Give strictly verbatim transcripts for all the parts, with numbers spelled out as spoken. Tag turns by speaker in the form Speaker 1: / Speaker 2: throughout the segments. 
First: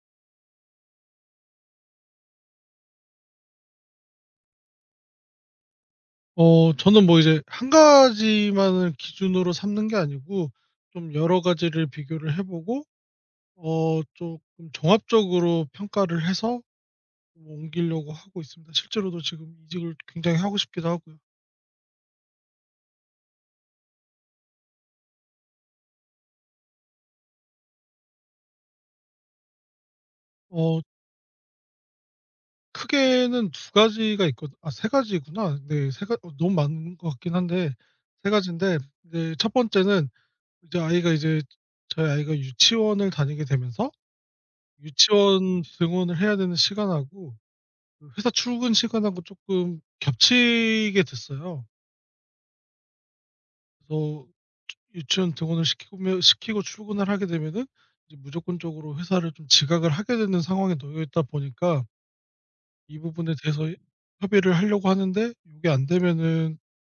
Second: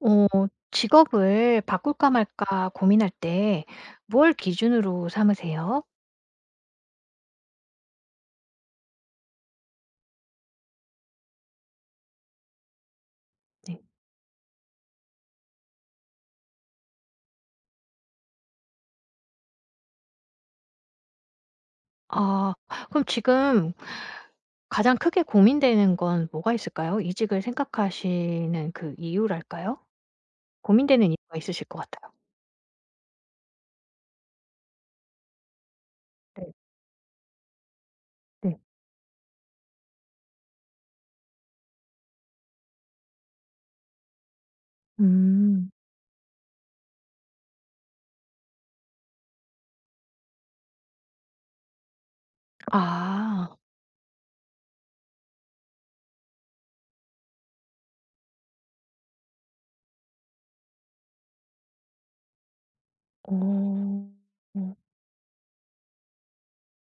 Speaker 1: 어, 직업을 바꿀까 말까 고민할 때 뭘 기준으로 삼으세요?
Speaker 2: 어 저는 뭐 이제 한 가지만을 기준으로 삼는 게 아니고, 좀 여러 가지를 비교를 해 보고,
Speaker 1: 네.
Speaker 2: 어 조금 종합적으로 평가를 해서 뭐 옮기려고 하고 있습니다. 실제로도 지금 이직을 굉장히 하고 싶기도 하고요.
Speaker 1: 아, 그럼 지금 가장 크게 고민되는 건 뭐가 있을까요? 이직을 생각하시는 그 이유랄까요?
Speaker 2: 어
Speaker 1: 고민되는 이유가 있으실 것 같아요.
Speaker 2: 크게는 두 가지가 있거든. 아, 세 가지구나. 네, 세 가 어
Speaker 1: 네.
Speaker 2: 너무 많은 것 같긴 한데 세
Speaker 1: 네.
Speaker 2: 가지인데, 이제 첫 번째는 이제 아이가 이제 저희 아이가 유치원을 다니게 되면서 유치원
Speaker 1: 음.
Speaker 2: 등원을 해야 되는 시간하고 그 회사 출근 시간하고 조금 겹치게 됐어요.
Speaker 1: 아.
Speaker 2: 그래서 유치원 등원을 시키며 시키고 출근을 하게 되면은 이제 무조건적으로 회사를 좀 지각을 하게 되는 상황에 놓여 있다 보니까 이 부분에 대해서
Speaker 1: 어.
Speaker 2: 협의를
Speaker 1: 어.
Speaker 2: 하려고 하는데, 이게 안 되면은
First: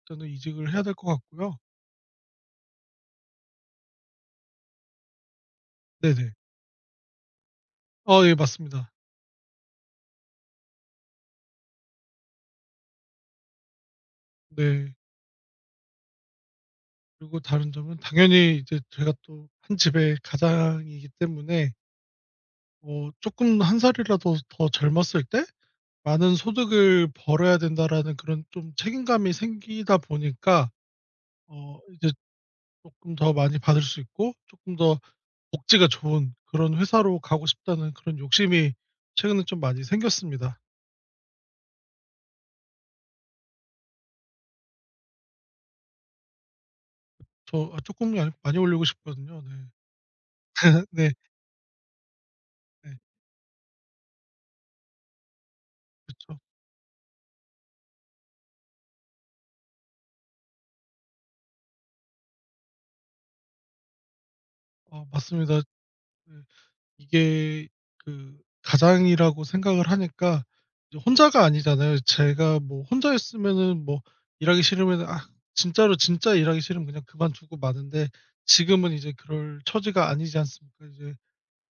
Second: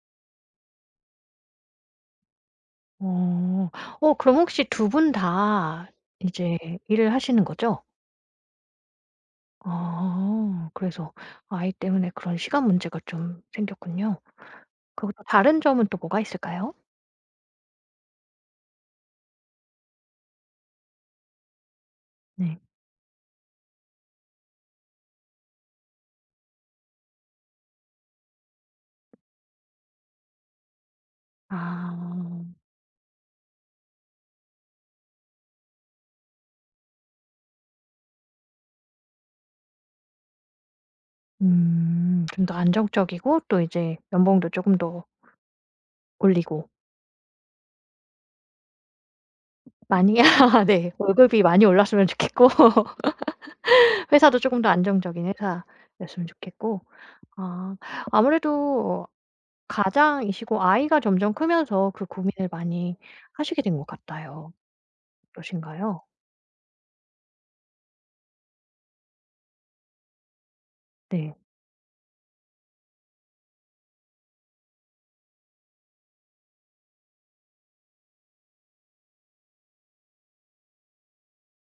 Speaker 2: 일단은 이직을 해야 될 것 같고요.
Speaker 1: 어, 어, 그럼 혹시 두 분 다
Speaker 2: 네네.
Speaker 1: 이제 일을 하시는 거죠?
Speaker 2: 아, 예, 맞습니다.
Speaker 1: 아. 그래서 아이 때문에 그런 시간 문제가 좀 생겼군요.
Speaker 2: 네.
Speaker 1: 그리고 또 다른 점은 또 뭐가 있을까요?
Speaker 2: 그리고 다른 점은 당연히 이제 제가 또 한 집의 가장이기 때문에
Speaker 1: 네.
Speaker 2: 어금한 살이라도 더 젊었을 때 많은 소득을 벌어야 된다라는 그런 좀 책임감이 생기다 보니까, 어 이제
Speaker 1: 아.
Speaker 2: 쪼끔 더 많이 받을 수 있고 쪼끔 더 복지가 좋은 그런 회사로 가고 싶다는 그런 욕심이 최근에 좀 많이 생겼습니다.
Speaker 1: 음. 좀 더 안정적이고 또 이제 연봉도 조금 더 올리고
Speaker 2: 저 아 쪼끔이 아니고 많이 올리고 싶거든요. 네.
Speaker 1: 많이 네.
Speaker 2: 네.
Speaker 1: 월급이 많이 올랐으면 좋겠고
Speaker 2: 네.
Speaker 1: 회사도 조금 더 안정적인 회사였으면
Speaker 2: 그쵸.
Speaker 1: 좋겠고. 아. 아무래도 가장이시고 아이가 점점 크면서 그 고민을 많이 하시게 된 것 같아요.
Speaker 2: 어
Speaker 1: 그러
Speaker 2: 맞습니다.
Speaker 1: 신가요
Speaker 2: 네. 이게 그 가장이라고 생각을 하니까 이제
Speaker 1: 네.
Speaker 2: 혼자가 아니잖아요. 제가 뭐 혼자 했으면은 뭐 일하기 싫으면 아 진짜로 진짜 일하기 싫으면 그냥 그만두고 마는데, 지금은 이제 그럴 처지가 아니지 않습니까? 이제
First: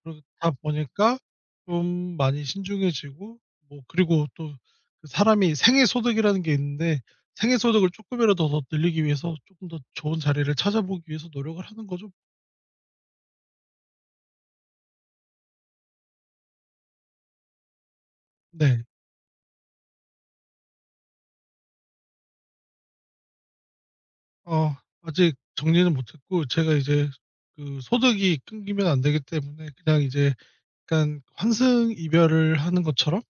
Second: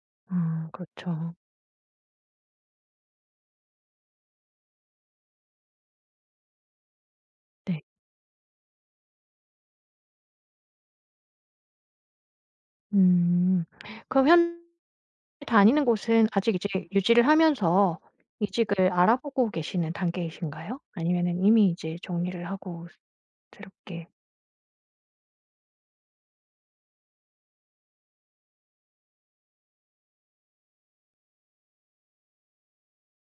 Speaker 2: 그러다
Speaker 1: 음,
Speaker 2: 보니까
Speaker 1: 그렇죠.
Speaker 2: 좀 많이 신중해지고, 뭐 그리고 또, 그 사람이 생애 소득이라는 게 있는데, 생애
Speaker 1: 네.
Speaker 2: 소득을 조금이라도 더 늘리기 위해서 조금 더 좋은 자리를 찾아보기 위해서 노력을 하는 거죠.
Speaker 1: 음. 그럼 현 다니는 곳은 아직 이제 유지를 하면서
Speaker 2: 네.
Speaker 1: 이직을 알아보고 계시는 단계이신가요? 아니면은 이미 이제 정리를 하고 새롭게.
Speaker 2: 어 아직 정리는 못 했고, 제가 이제 그 소득이 끊기면 안 되기 때문에 그냥 이제 약간 환승 이별을 하는 것처럼,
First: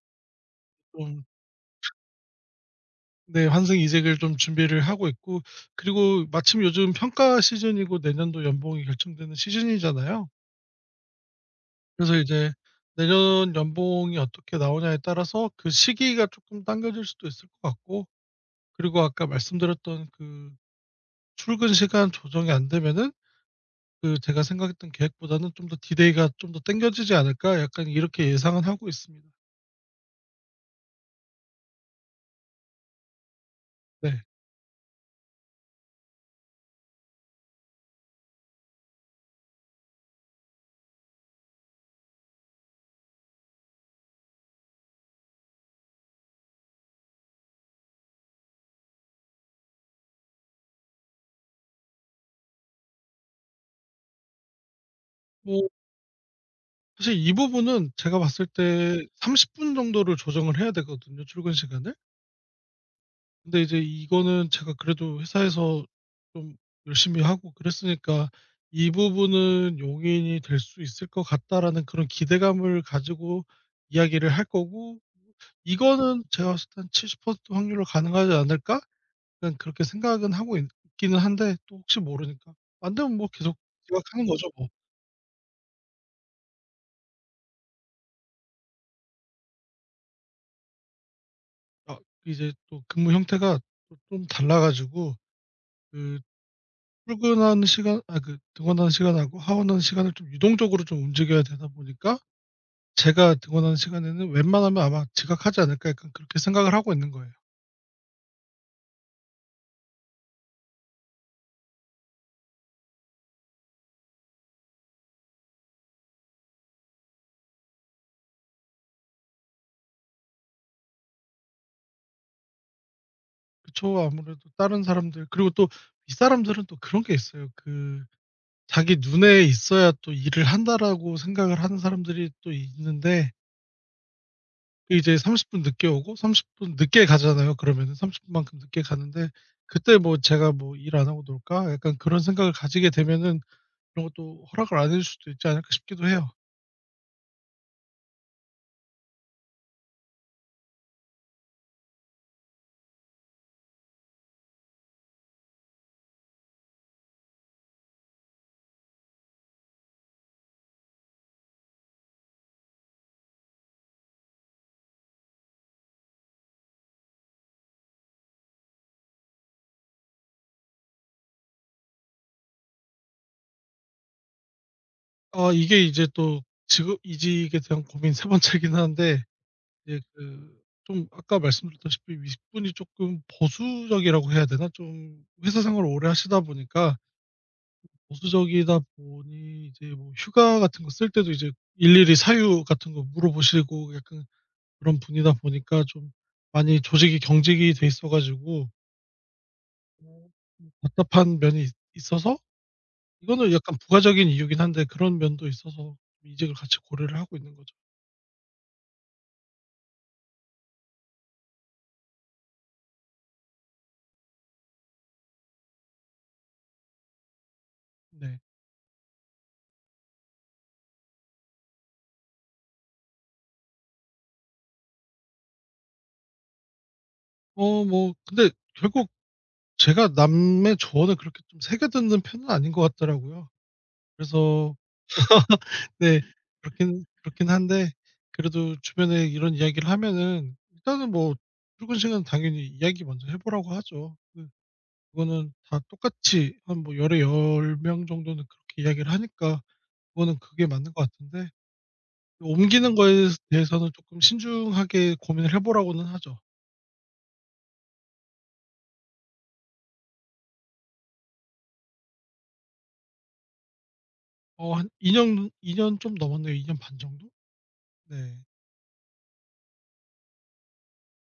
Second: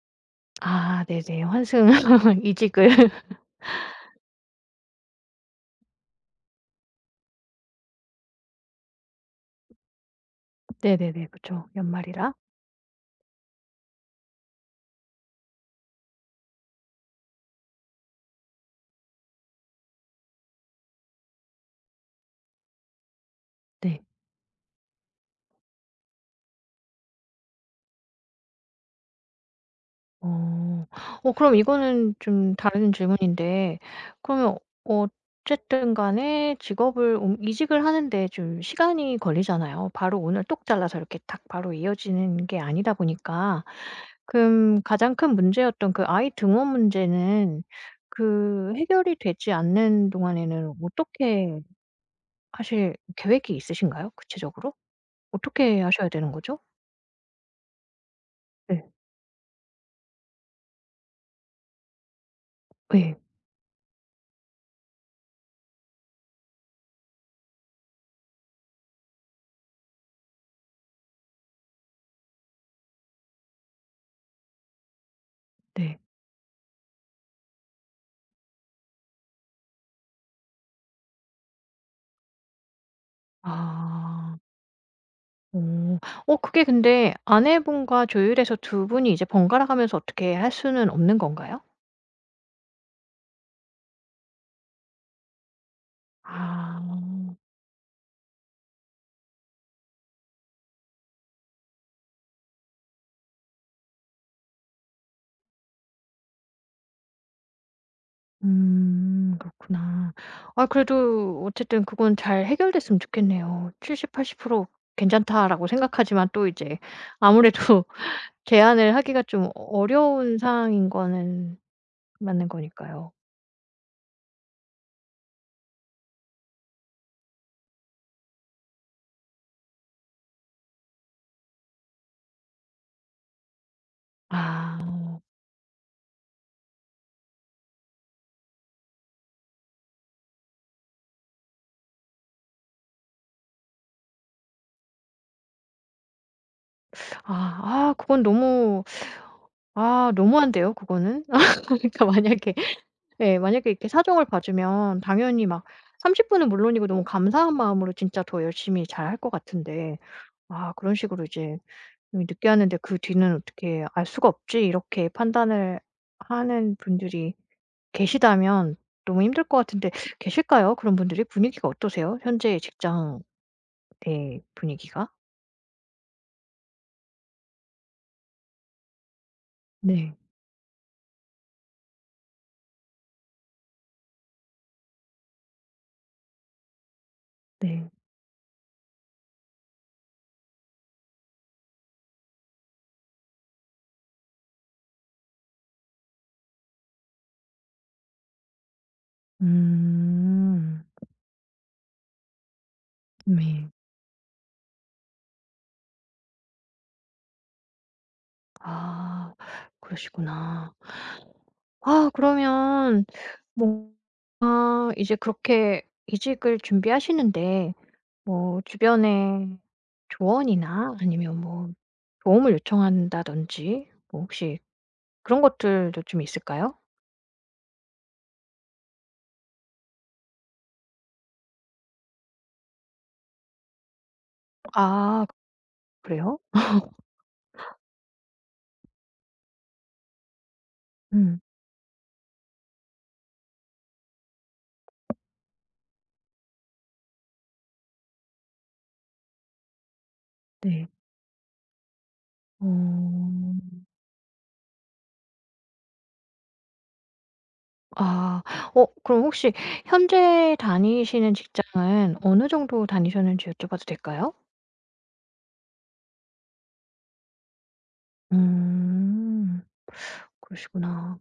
Speaker 1: 아
Speaker 2: 좀,
Speaker 1: 네네. 환승 이직을.
Speaker 2: 네, 환승 이직을 좀 준비를 하고 있고, 그리고 마침 요즘 평가 시즌이고 내년도 연봉이 결정되는 시즌이잖아요.
Speaker 1: 네네네. 그쵸.
Speaker 2: 그래서
Speaker 1: 연말이라.
Speaker 2: 이제 내년 연봉이 어떻게 나오냐에 따라서 그 시기가 조금 당겨질 수도 있을 것 같고, 그리고 아까 말씀드렸던 그 출근 시간 조정이 안 되면은
Speaker 1: 네.
Speaker 2: 그 제가 생각했던 계획보다는 좀 더 디데이가 좀 더 당겨지지 않을까 약간 이렇게 예상은 하고 있습니다.
Speaker 1: 어. 어 그럼 이거는 좀 다른 질문인데
Speaker 2: 네.
Speaker 1: 그러면 어쨌든 간에 직업을 옮 이직을 하는데 좀 시간이 걸리잖아요. 바로 오늘 똑 잘라서 이렇게 딱 바로 이어지는 게 아니다 보니까. 그럼 가장 큰 문제였던 그 아이 등원 문제는 그 해결이 되지 않는 동안에는 어떻게 하실 계획이 있으신가요? 구체적으로?
Speaker 2: 뭐
Speaker 1: 어떻게 하셔야 되는 거죠?
Speaker 2: 사실 이 부분은 제가 봤을
Speaker 1: 네.
Speaker 2: 때 삼십 분 정도를 조정을 해야 되거든요, 출근 시간을.
Speaker 1: 네,
Speaker 2: 근데 이제 이거는 제가 그래도 회사에서 좀 열심히 하고 그랬으니까 '이 부분은 용인이 될 수 있을 것 같다.'라는 그런 기대감을 가지고 이야기를 할 거고,
Speaker 1: 네.
Speaker 2: '이거는 제가 봤을 때 한 칠십 퍼센트 확률로 가능하지 않을까?' 그냥 그렇게 생각은 하고 있 있기는 한데 또 혹시 모르니까 안 되면 뭐 계속 지각하는
Speaker 1: 아.
Speaker 2: 거죠 뭐.
Speaker 1: 어. 어 그게 근데 아내분과 조율해서 두 분이 이제 번갈아 가면서 어떻게 할 수는 없는 건가요?
Speaker 2: 아, 이제 또 근무 형태가 또좀 달라 가지고, 그
Speaker 1: 아.
Speaker 2: 출근하는 시간 아 그 등원하는 시간하고 하원하는 시간을 좀 유동적으로 좀 움직여야 되다 보니까 제가 등원하는 시간에는 웬만하면 아마 '지각하지 않을까.' 약간 그렇게 생각을 하고 있는 거예요.
Speaker 1: 음. 그렇구나. 아 그래도 어쨌든 그건 잘 해결됐으면 좋겠네요. 칠십-팔십 퍼센트 괜찮다라고 생각하지만 또 이제 아무래도 제안을 하기가 좀 어려운 상황인 거는 맞는 거니까요.
Speaker 2: 그쵸. 아무래도 다른 사람들 그리고 또 윗사람들은 또 그런 게 있어요. 그, '자기 눈에 있어야 또 일을 한다.'라고 생각을 하는 사람들이 또 있는데,
Speaker 1: 아.
Speaker 2: 이제 삼십 분 늦게 오고 삼십 분 늦게 가잖아요 그러면은. 삼십 분만큼 늦게 가는데 그때 뭐 '제가 뭐 일 안 하고 놀까?' 약간 그런 생각을 가지게 되면은 그런 것도 허락을 안 해줄 수도 있지 않을까 싶기도 해요.
Speaker 1: 아. 아 그건 너무 아 너무한데요 그거는. 그러니까 만약에 예. 만약에 이렇게 사정을 봐주면 당연히 막 30 분은 물론이고 너무 감사한 마음으로 진짜 더 열심히 잘할 것 같은데 아 그런 식으로 이제 좀 늦게 하는데 '그 뒤는 어떻게 알 수가 없지.' 이렇게 판단을 하는 분들이 계시다면 너무 힘들 것 같은데 계실까요? 그런 분들이? 분위기가 어떠세요? 현재 직장 내 분위기가?
Speaker 2: 아, 이게 이제 또 직업 이직에 대한 고민 세 번째이긴 한데, 이제
Speaker 1: 네.
Speaker 2: 그 좀 아까 말씀드렸다시피 윗분이 쪼끔 보수적이라고 해야 되나? 좀 회사 생활을 오래 하시다 보니까
Speaker 1: 네.
Speaker 2: 보수적이다 보니 이제 뭐 휴가 같은 거 쓸 때도 이제 일일이 사유 같은 거 물어보시고 약간 그런 분이다 보니까 좀 많이 조직이 경직이 돼 있어 가지고 어 좀
Speaker 1: 음.
Speaker 2: 답답한 면이 있 있어서 이거는
Speaker 1: 네.
Speaker 2: 약간 부가적인 이유긴 한데 그런 면도 있어서 이직을 같이 고려를 하고 있는 거죠.
Speaker 1: 아 그러시구나. 아 그러면 뭔가 이제 그렇게 이직을 준비하시는데
Speaker 2: 네.
Speaker 1: 뭐 주변에 조언이나 아니면 뭐 도움을 요청한다든지 뭐 혹시 그런 것들도 좀 있을까요?
Speaker 2: 어 뭐 근데 결국 제가 남의 조언을 그렇게 좀 새겨 듣는 편은 아닌 것 같더라고요. 그래서
Speaker 1: 아
Speaker 2: 네.
Speaker 1: 그래요?
Speaker 2: 그렇긴 그렇긴 한데 그래도 주변에 이런 이야기를 하면은 일단은 뭐
Speaker 1: 음
Speaker 2: 출근 시간 당연히 이야기 먼저 해 보라고 하죠. 네. 그거는 다 똑같이 한 뭐 열에 열 명 정도는 그렇게 이야기를 하니까 그거는 그게
Speaker 1: 네.
Speaker 2: 맞는 것 같은데, 옮기는, 네, 거에
Speaker 1: 어.
Speaker 2: 대해서는 쪼끔 신중하게 고민을 해 보라고는 하죠.
Speaker 1: 아. 어 그럼 혹시 현재 다니시는 직장은 어느 정도 다니셨는지 여쭤봐도 될까요?
Speaker 2: 어 한 이 년이 년 좀 넘었네요. 이 년 반 정도? 네.
Speaker 1: 음. 그러시구나.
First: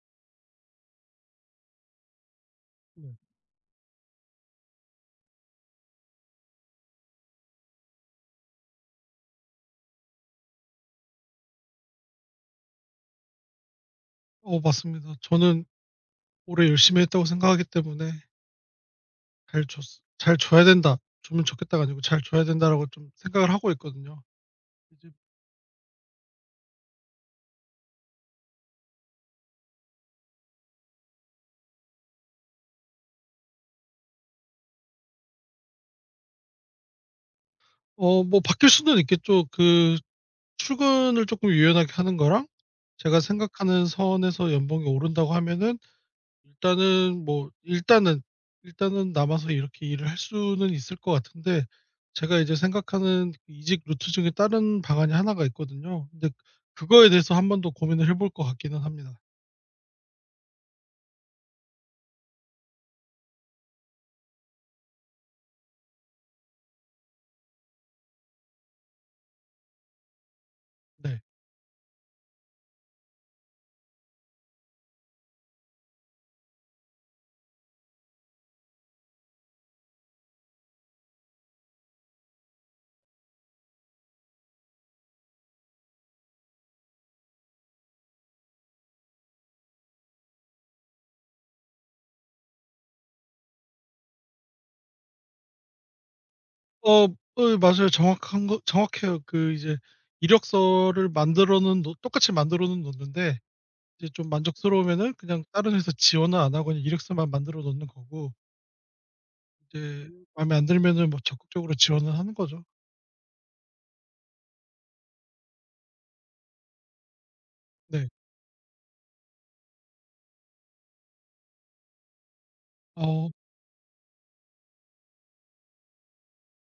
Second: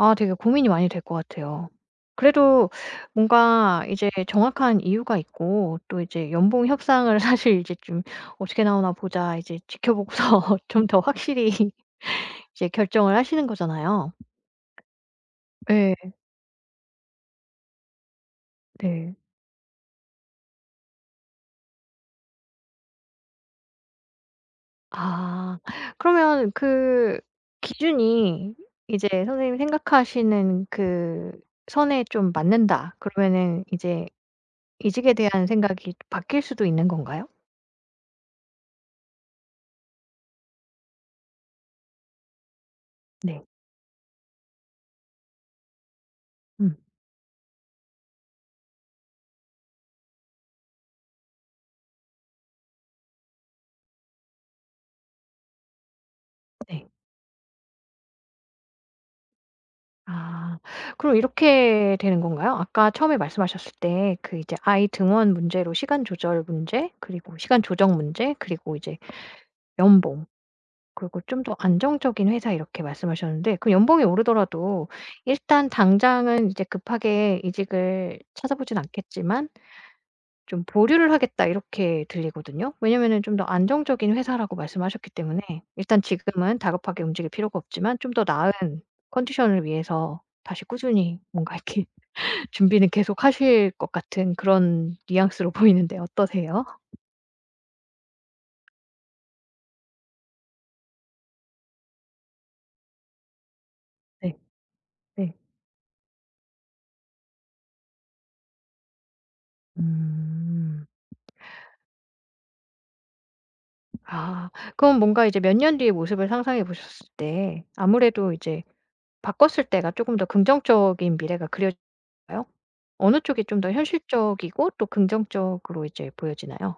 Speaker 1: 아 되게 고민이 많이 될 것 같아요. 그래도
Speaker 2: 네.
Speaker 1: 뭔가 이제 정확한 이유가 있고 또 이제 연봉 협상을 사실 이제 좀 '어떻게 나오나 보자.' 이제 지켜보고서 좀 더 확실히 이제 결정을 하시는 거잖아요.
Speaker 2: 어 맞습니다. 저는
Speaker 1: 네,
Speaker 2: '올해 열심히 했다.'고 생각하기 때문에
Speaker 1: 네.
Speaker 2: '잘 줬으 잘 줘야 된다. 주면 좋겠다.'가 아니고 '잘 줘야 된다.'라고 좀 생각을 하고 있거든요. 이제
Speaker 1: 아. 그러면 그 기준이 이제 선생님이 생각하시는 그 선에 좀 맞는다 그러면은 이제 이직에 대한 생각이 바뀔 수도 있는 건가요?
Speaker 2: 어 뭐 바뀔 수는 있겠죠. 그 출근을 조금 유연하게 하는 거랑 제가
Speaker 1: 네.
Speaker 2: 생각하는 선에서 연봉이 오른다고 하면은
Speaker 1: 음.
Speaker 2: 일단은 뭐, 일단은, 일단은 남아서 이렇게 일을 할 수는 있을 것 같은데, 제가 이제 생각하는 이직 루트 중에 다른 방안이 하나가 있거든요. 근데
Speaker 1: 네.
Speaker 2: 그거에 대해서 한 번 더 고민을 해볼 것 같기는 합니다.
Speaker 1: 아. 그럼 이렇게 되는 건가요? 아까 처음에 말씀하셨을 때 그 이제 아이 등원 문제로 시간 조절 문제 그리고 시간 조정 문제 그리고 이제 연봉
Speaker 2: 네.
Speaker 1: 그리고 좀 더 안정적인 회사 이렇게 말씀하셨는데 그 연봉이 오르더라도 일단 당장은 이제 급하게 이직을 찾아보진 않겠지만 좀 '보류를 하겠다.' 이렇게 들리거든요. 왜냐면은 좀 더 안정적인 회사라고 말씀하셨기 때문에 일단 지금은 다급하게 움직일 필요가 없지만 좀 더 나은 컨디션을 위해서 다시 꾸준히 뭔가 이렇게 준비는 계속 하실 것 같은 그런 뉘앙스로 보이는데 어떠세요?
Speaker 2: 어 어, 맞아요. 정확한 거 정확해요. 그 이제 이력서를 만들어는 놓 똑같이 만들어는 놓는데, 이제 좀
Speaker 1: 네.
Speaker 2: 만족스러우면은
Speaker 1: 네.
Speaker 2: 그냥 다른 회사 지원을 안 하고 그냥 이력서만 만들어 놓는 거고, 이제 마음에 안
Speaker 1: 음.
Speaker 2: 들면은 뭐 적극적으로 지원을 하는 거죠.
Speaker 1: 아 그럼 뭔가 이제 몇 년 뒤의 모습을 상상해 보셨을 때
Speaker 2: 네.
Speaker 1: 아무래도 이제 바꿨을 때가 조금 더 긍정적인 미래가 그려 까요? 어느
Speaker 2: 어
Speaker 1: 쪽이 좀 더 현실적이고 또 긍정적으로 이제 보여지나요?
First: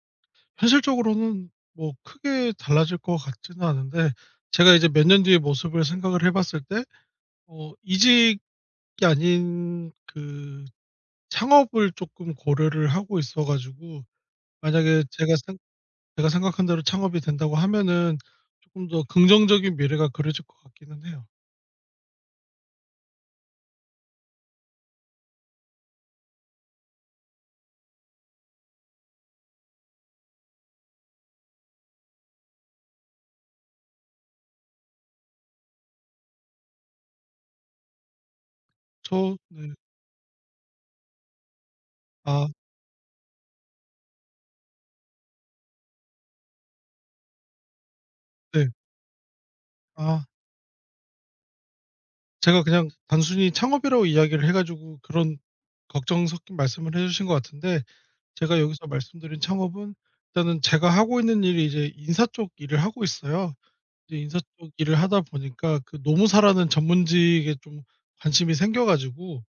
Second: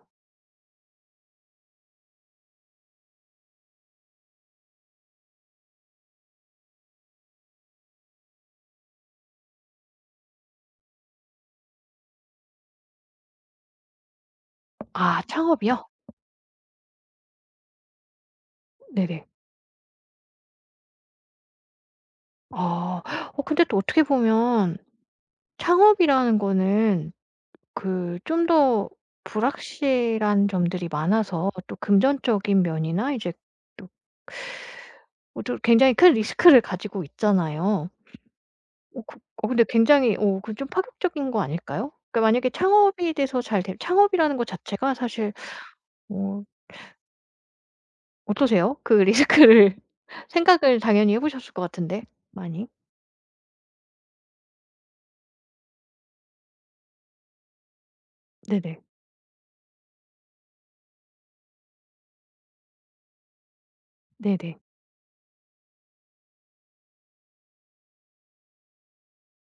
Speaker 2: 현실적으로는 뭐 크게 달라질 것 같지는 않은데, 제가 이제 몇 년 뒤의 모습을 생각을 해 봤을 때 어 이직이 아닌 그 창업을 쪼끔 고려를 하고 있어 가지고, 만약에
Speaker 1: 아
Speaker 2: 제가 생
Speaker 1: 창업이요?
Speaker 2: 제가 생각한 대로 창업이 된다고 하면은 쪼끔 더
Speaker 1: 네네.
Speaker 2: 긍정적인 미래가 그려질 것 같기는 해요.
Speaker 1: 아. 어 근데 또 어떻게 보면 창업이라는 거는 그 좀 더 불확실한 점들이 많아서 또 금전적인 면이나 이제 또 어 좀 굉장히 큰 리스크를 가지고 있잖아요. 어 그
Speaker 2: 저
Speaker 1: 어 근데
Speaker 2: 네.
Speaker 1: 굉장히 어 그 좀 파격적인 거 아닐까요? 그러니까
Speaker 2: 아,
Speaker 1: 만약에 창업이 돼서 잘 되 창업이라는 거 자체가 사실 어
Speaker 2: 네.
Speaker 1: 어떠세요? 그 리스크를
Speaker 2: 아
Speaker 1: 생각을 당연히 해 보셨을 것 같은데
Speaker 2: 제가
Speaker 1: 많이.
Speaker 2: 그냥 단순히 창업이라고 이야기를 해 가지고 그런 걱정 섞인 말씀을 해 주신 것 같은데, 제가
Speaker 1: 네네.
Speaker 2: 여기서 말씀드린 창업은, 일단은 제가 하고 있는 일이 이제 인사 쪽 일을 하고 있어요. 이제 인사
Speaker 1: 네네.
Speaker 2: 쪽 일을 하다 보니까 그 노무사라는 전문직에 좀 관심이 생겨 가지고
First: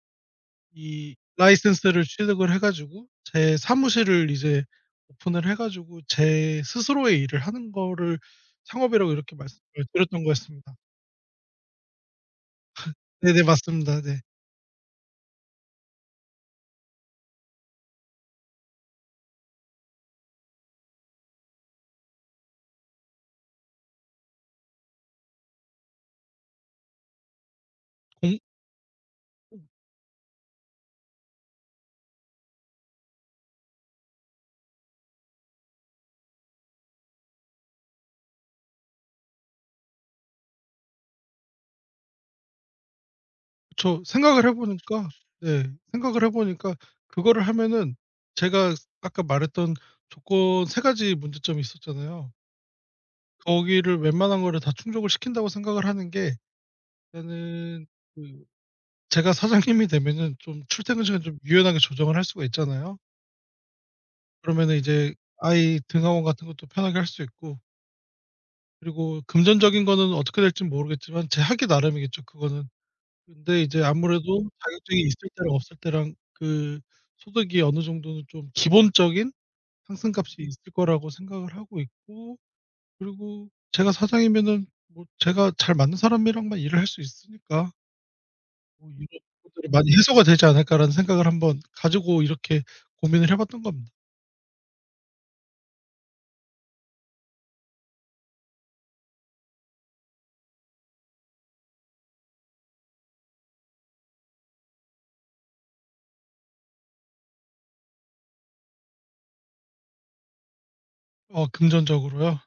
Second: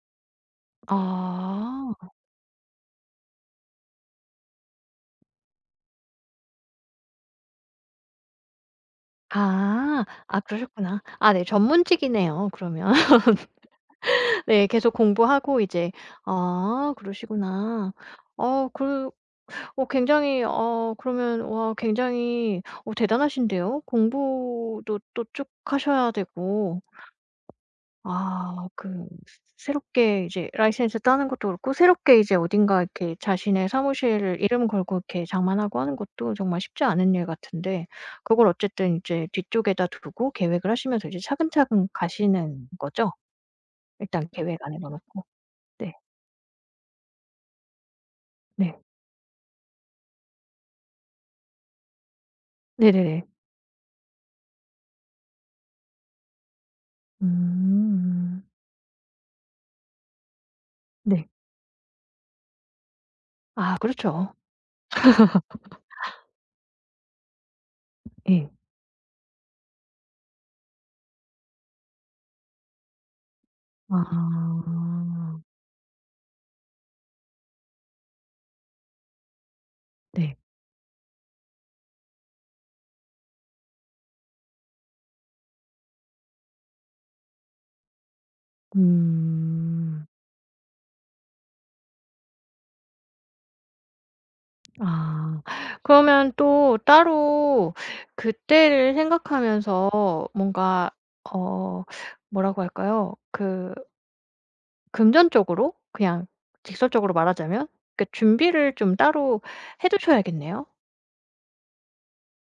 Speaker 2: 이
Speaker 1: 아.
Speaker 2: 라이센스를 취득을 해 가지고 제 사무실을 이제 오픈을 해 가지고 제 스스로의 일을 하는 거를 창업이라고 이렇게 말씀을
Speaker 1: 아.
Speaker 2: 드렸던
Speaker 1: 아
Speaker 2: 거였습니다.
Speaker 1: 그러셨구나. 아네 전문직이네요 그러면.
Speaker 2: 네네, 맞습니다. 네.
Speaker 1: 네 계속 공부하고 이제 아 그러시구나. 어 그 어 굉장히 어 그러면 와 굉장히 어 대단하신데요. 공부도 또 쭉 하셔야 되고 아 그 새롭게 이제 라이센스 따는 것도 그렇고 새롭게 이제 어딘가 이렇게 자신의 사무실을 이름 걸고 이렇게 장만하고 하는 것도 정말 쉽지 않은 일 같은데 그걸 어쨌든 이제 뒤쪽에다 두고 계획을 하시면서 이제 차근차근 가시는 거죠?
Speaker 2: 그쵸.
Speaker 1: 일단
Speaker 2: 생각을 해
Speaker 1: 계획 안에 넣어
Speaker 2: 보니까,
Speaker 1: 놓고.
Speaker 2: 네,
Speaker 1: 네.
Speaker 2: 생각을 해 보니까 그거를 하면은 제가
Speaker 1: 네.
Speaker 2: 아까 말했던 조건 세 가지 문제점이 있었잖아요.
Speaker 1: 네네네.
Speaker 2: 거기를 웬만한 거를 다 충족을 시킨다고 생각을 하는 게, 일단은
Speaker 1: 음.
Speaker 2: 그 제가 사장님이 되면은 좀 출퇴근 시간
Speaker 1: 네.
Speaker 2: 좀 유연하게 조정을 할 수가 있잖아요.
Speaker 1: 아 그렇죠.
Speaker 2: 그러면은 이제 아이 등하원 같은 것도 편하게 할 수 있고,
Speaker 1: 예.
Speaker 2: 그리고 금전적인 거는 어떻게 될진 모르겠지만 제 학위 나름이겠죠 그거는. 근데 이제 아무래도 자격증이 있을
Speaker 1: 아.
Speaker 2: 때랑 없을 때랑 그 소득이 어느 정도는 좀 기본적인 상승값이
Speaker 1: 네.
Speaker 2: 있을 거라고 생각을 하고 있고, 그리고 제가 사장이면은 뭐 제가 잘 맞는 사람이랑만 일을 할 수 있으니까 뭐 이런 것들이 많이
Speaker 1: 음.
Speaker 2: 해소가 되지 않을까라는 생각을 한번 가지고 이렇게 고민을 해 봤던 겁니다.
Speaker 1: 아. 그러면 또 따로 그때를 생각하면서 뭔가 어 뭐라고 할까요? 그 금전적으로 그냥 직설적으로 말하자면 그 준비를 좀 따로 해 두셔야겠네요.
Speaker 2: 어 금전적으로요?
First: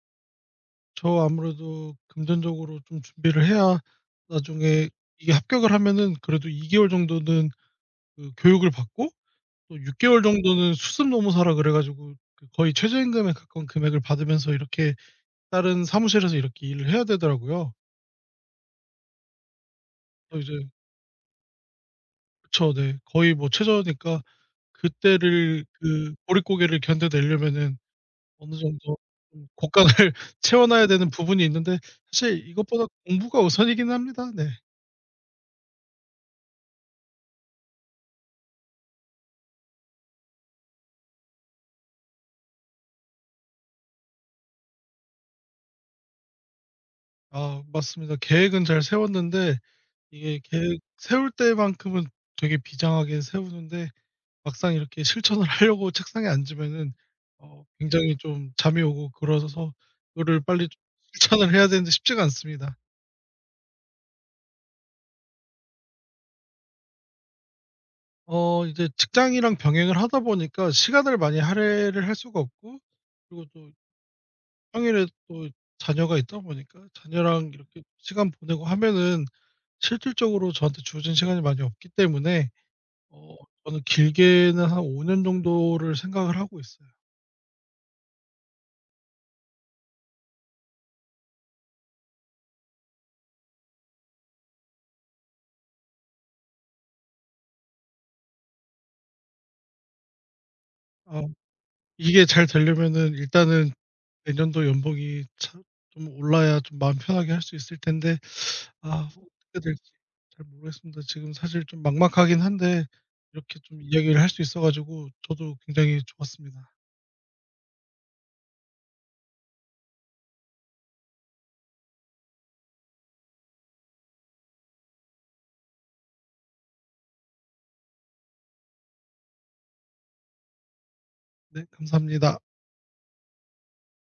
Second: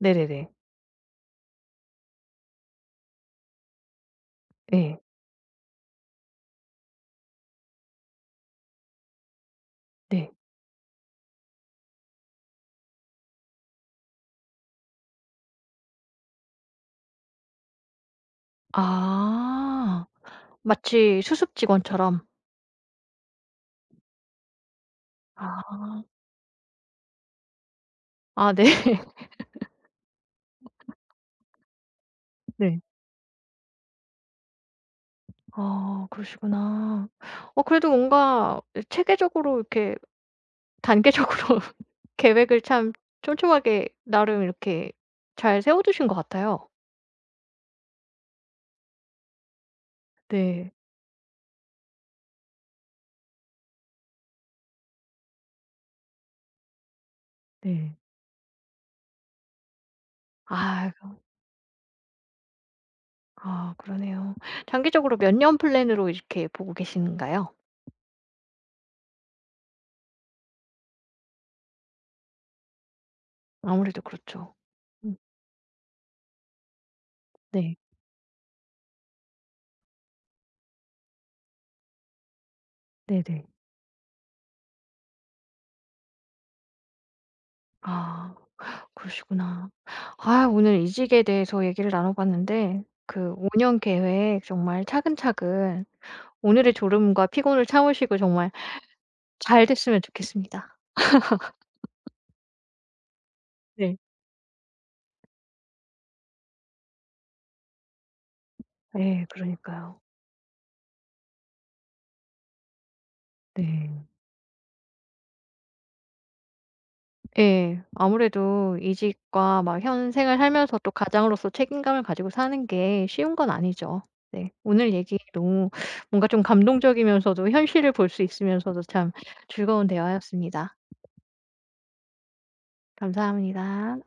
Speaker 1: 네네네.
Speaker 2: 저 아무래도 금전적으로 좀 준비를 해야, 나중에
Speaker 1: 예.
Speaker 2: 이게 합격을 하면은 그래도 이 개월 정도는 그 교육을 받고, 또 육 개월
Speaker 1: 네.
Speaker 2: 정도는 수습 노무사라 그래 가지고 그 거의 최저임금에 가까운 금액을 받으면서 이렇게 다른 사무실에서 이렇게 일을 해야 되더라고요.
Speaker 1: 아.
Speaker 2: 그래서 이제
Speaker 1: 마치 수습 직원처럼.
Speaker 2: 그쵸, 네. 거의 뭐 최저니까 그때를,
Speaker 1: 아.
Speaker 2: 그 보릿고개를 견뎌내려면은
Speaker 1: 아
Speaker 2: 어느
Speaker 1: 네.
Speaker 2: 정도 좀 곡간을 채워 놔야 되는 부분이 있는데, 사실
Speaker 1: 네.
Speaker 2: 이것보다 공부가 우선이긴 합니다. 네.
Speaker 1: 아 그러시구나. 어 그래도 뭔가 체계적으로 이렇게 단계적으로 계획을 참 촘촘하게 나름 이렇게 잘 세워 두신 것 같아요.
Speaker 2: 아, 맞습니다. 계획은 잘 세웠는데 이게
Speaker 1: 네.
Speaker 2: 계획 세울 때만큼은 되게 비장하게 세우는데 막상 이렇게 실천을 하려고 책상에 앉으면은 어
Speaker 1: 네.
Speaker 2: 굉장히 좀 잠이 오고 그러셔서 이거를 빨리 좀
Speaker 1: 아 그
Speaker 2: 실천을 해야 되는데 쉽지가 않습니다.
Speaker 1: 아 그러네요. 장기적으로 몇 년 플랜으로 이렇게 보고 계시는가요?
Speaker 2: 어 이제 직장이랑 병행을 하다 보니까 시간을 많이 할애를 할 수가 없고, 그리고 또
Speaker 1: 아무래도 그렇죠.
Speaker 2: 평일에
Speaker 1: 음.
Speaker 2: 또 자녀가 있다 보니까 자녀랑
Speaker 1: 네.
Speaker 2: 이렇게 시간 보내고 하면은 실질적으로 저한테 주어진 시간이 많이 없기 때문에 어
Speaker 1: 네네.
Speaker 2: 저는 길게는 한 오 년 정도를 생각을 하고 있어요.
Speaker 1: 아 그러시구나. 아 오늘 이직에 대해서 얘기를 나눠 봤는데 그 오 년 계획 정말 차근차근 오늘의 졸음과 피곤을 참으시고 정말 잘 됐으면 좋겠습니다.
Speaker 2: 아, 이게 잘 되려면은 일단은
Speaker 1: 네.
Speaker 2: 내년도 연봉이 참 좀 올라야 좀 마음 편하게 할 수 있을 텐데, 아,
Speaker 1: 네.
Speaker 2: 어떻게 될지
Speaker 1: 그러니까요.
Speaker 2: 잘 모르겠습니다. 지금 사실 좀 막막하긴 한데 이렇게 좀
Speaker 1: 네.
Speaker 2: 이야기를 할 수 있어 가지고 저도 굉장히 좋았습니다.
Speaker 1: 예. 아무래도 이직과 막 현 생을 살면서 또 가장으로서 책임감을 가지고 사는 게 쉬운 건 아니죠. 네. 오늘 얘기 너무 뭔가 좀 감동적이면서도 현실을 볼 수 있으면서도 참 즐거운 대화였습니다.
Speaker 2: 네, 감사합니다.
Speaker 1: 감사합니다.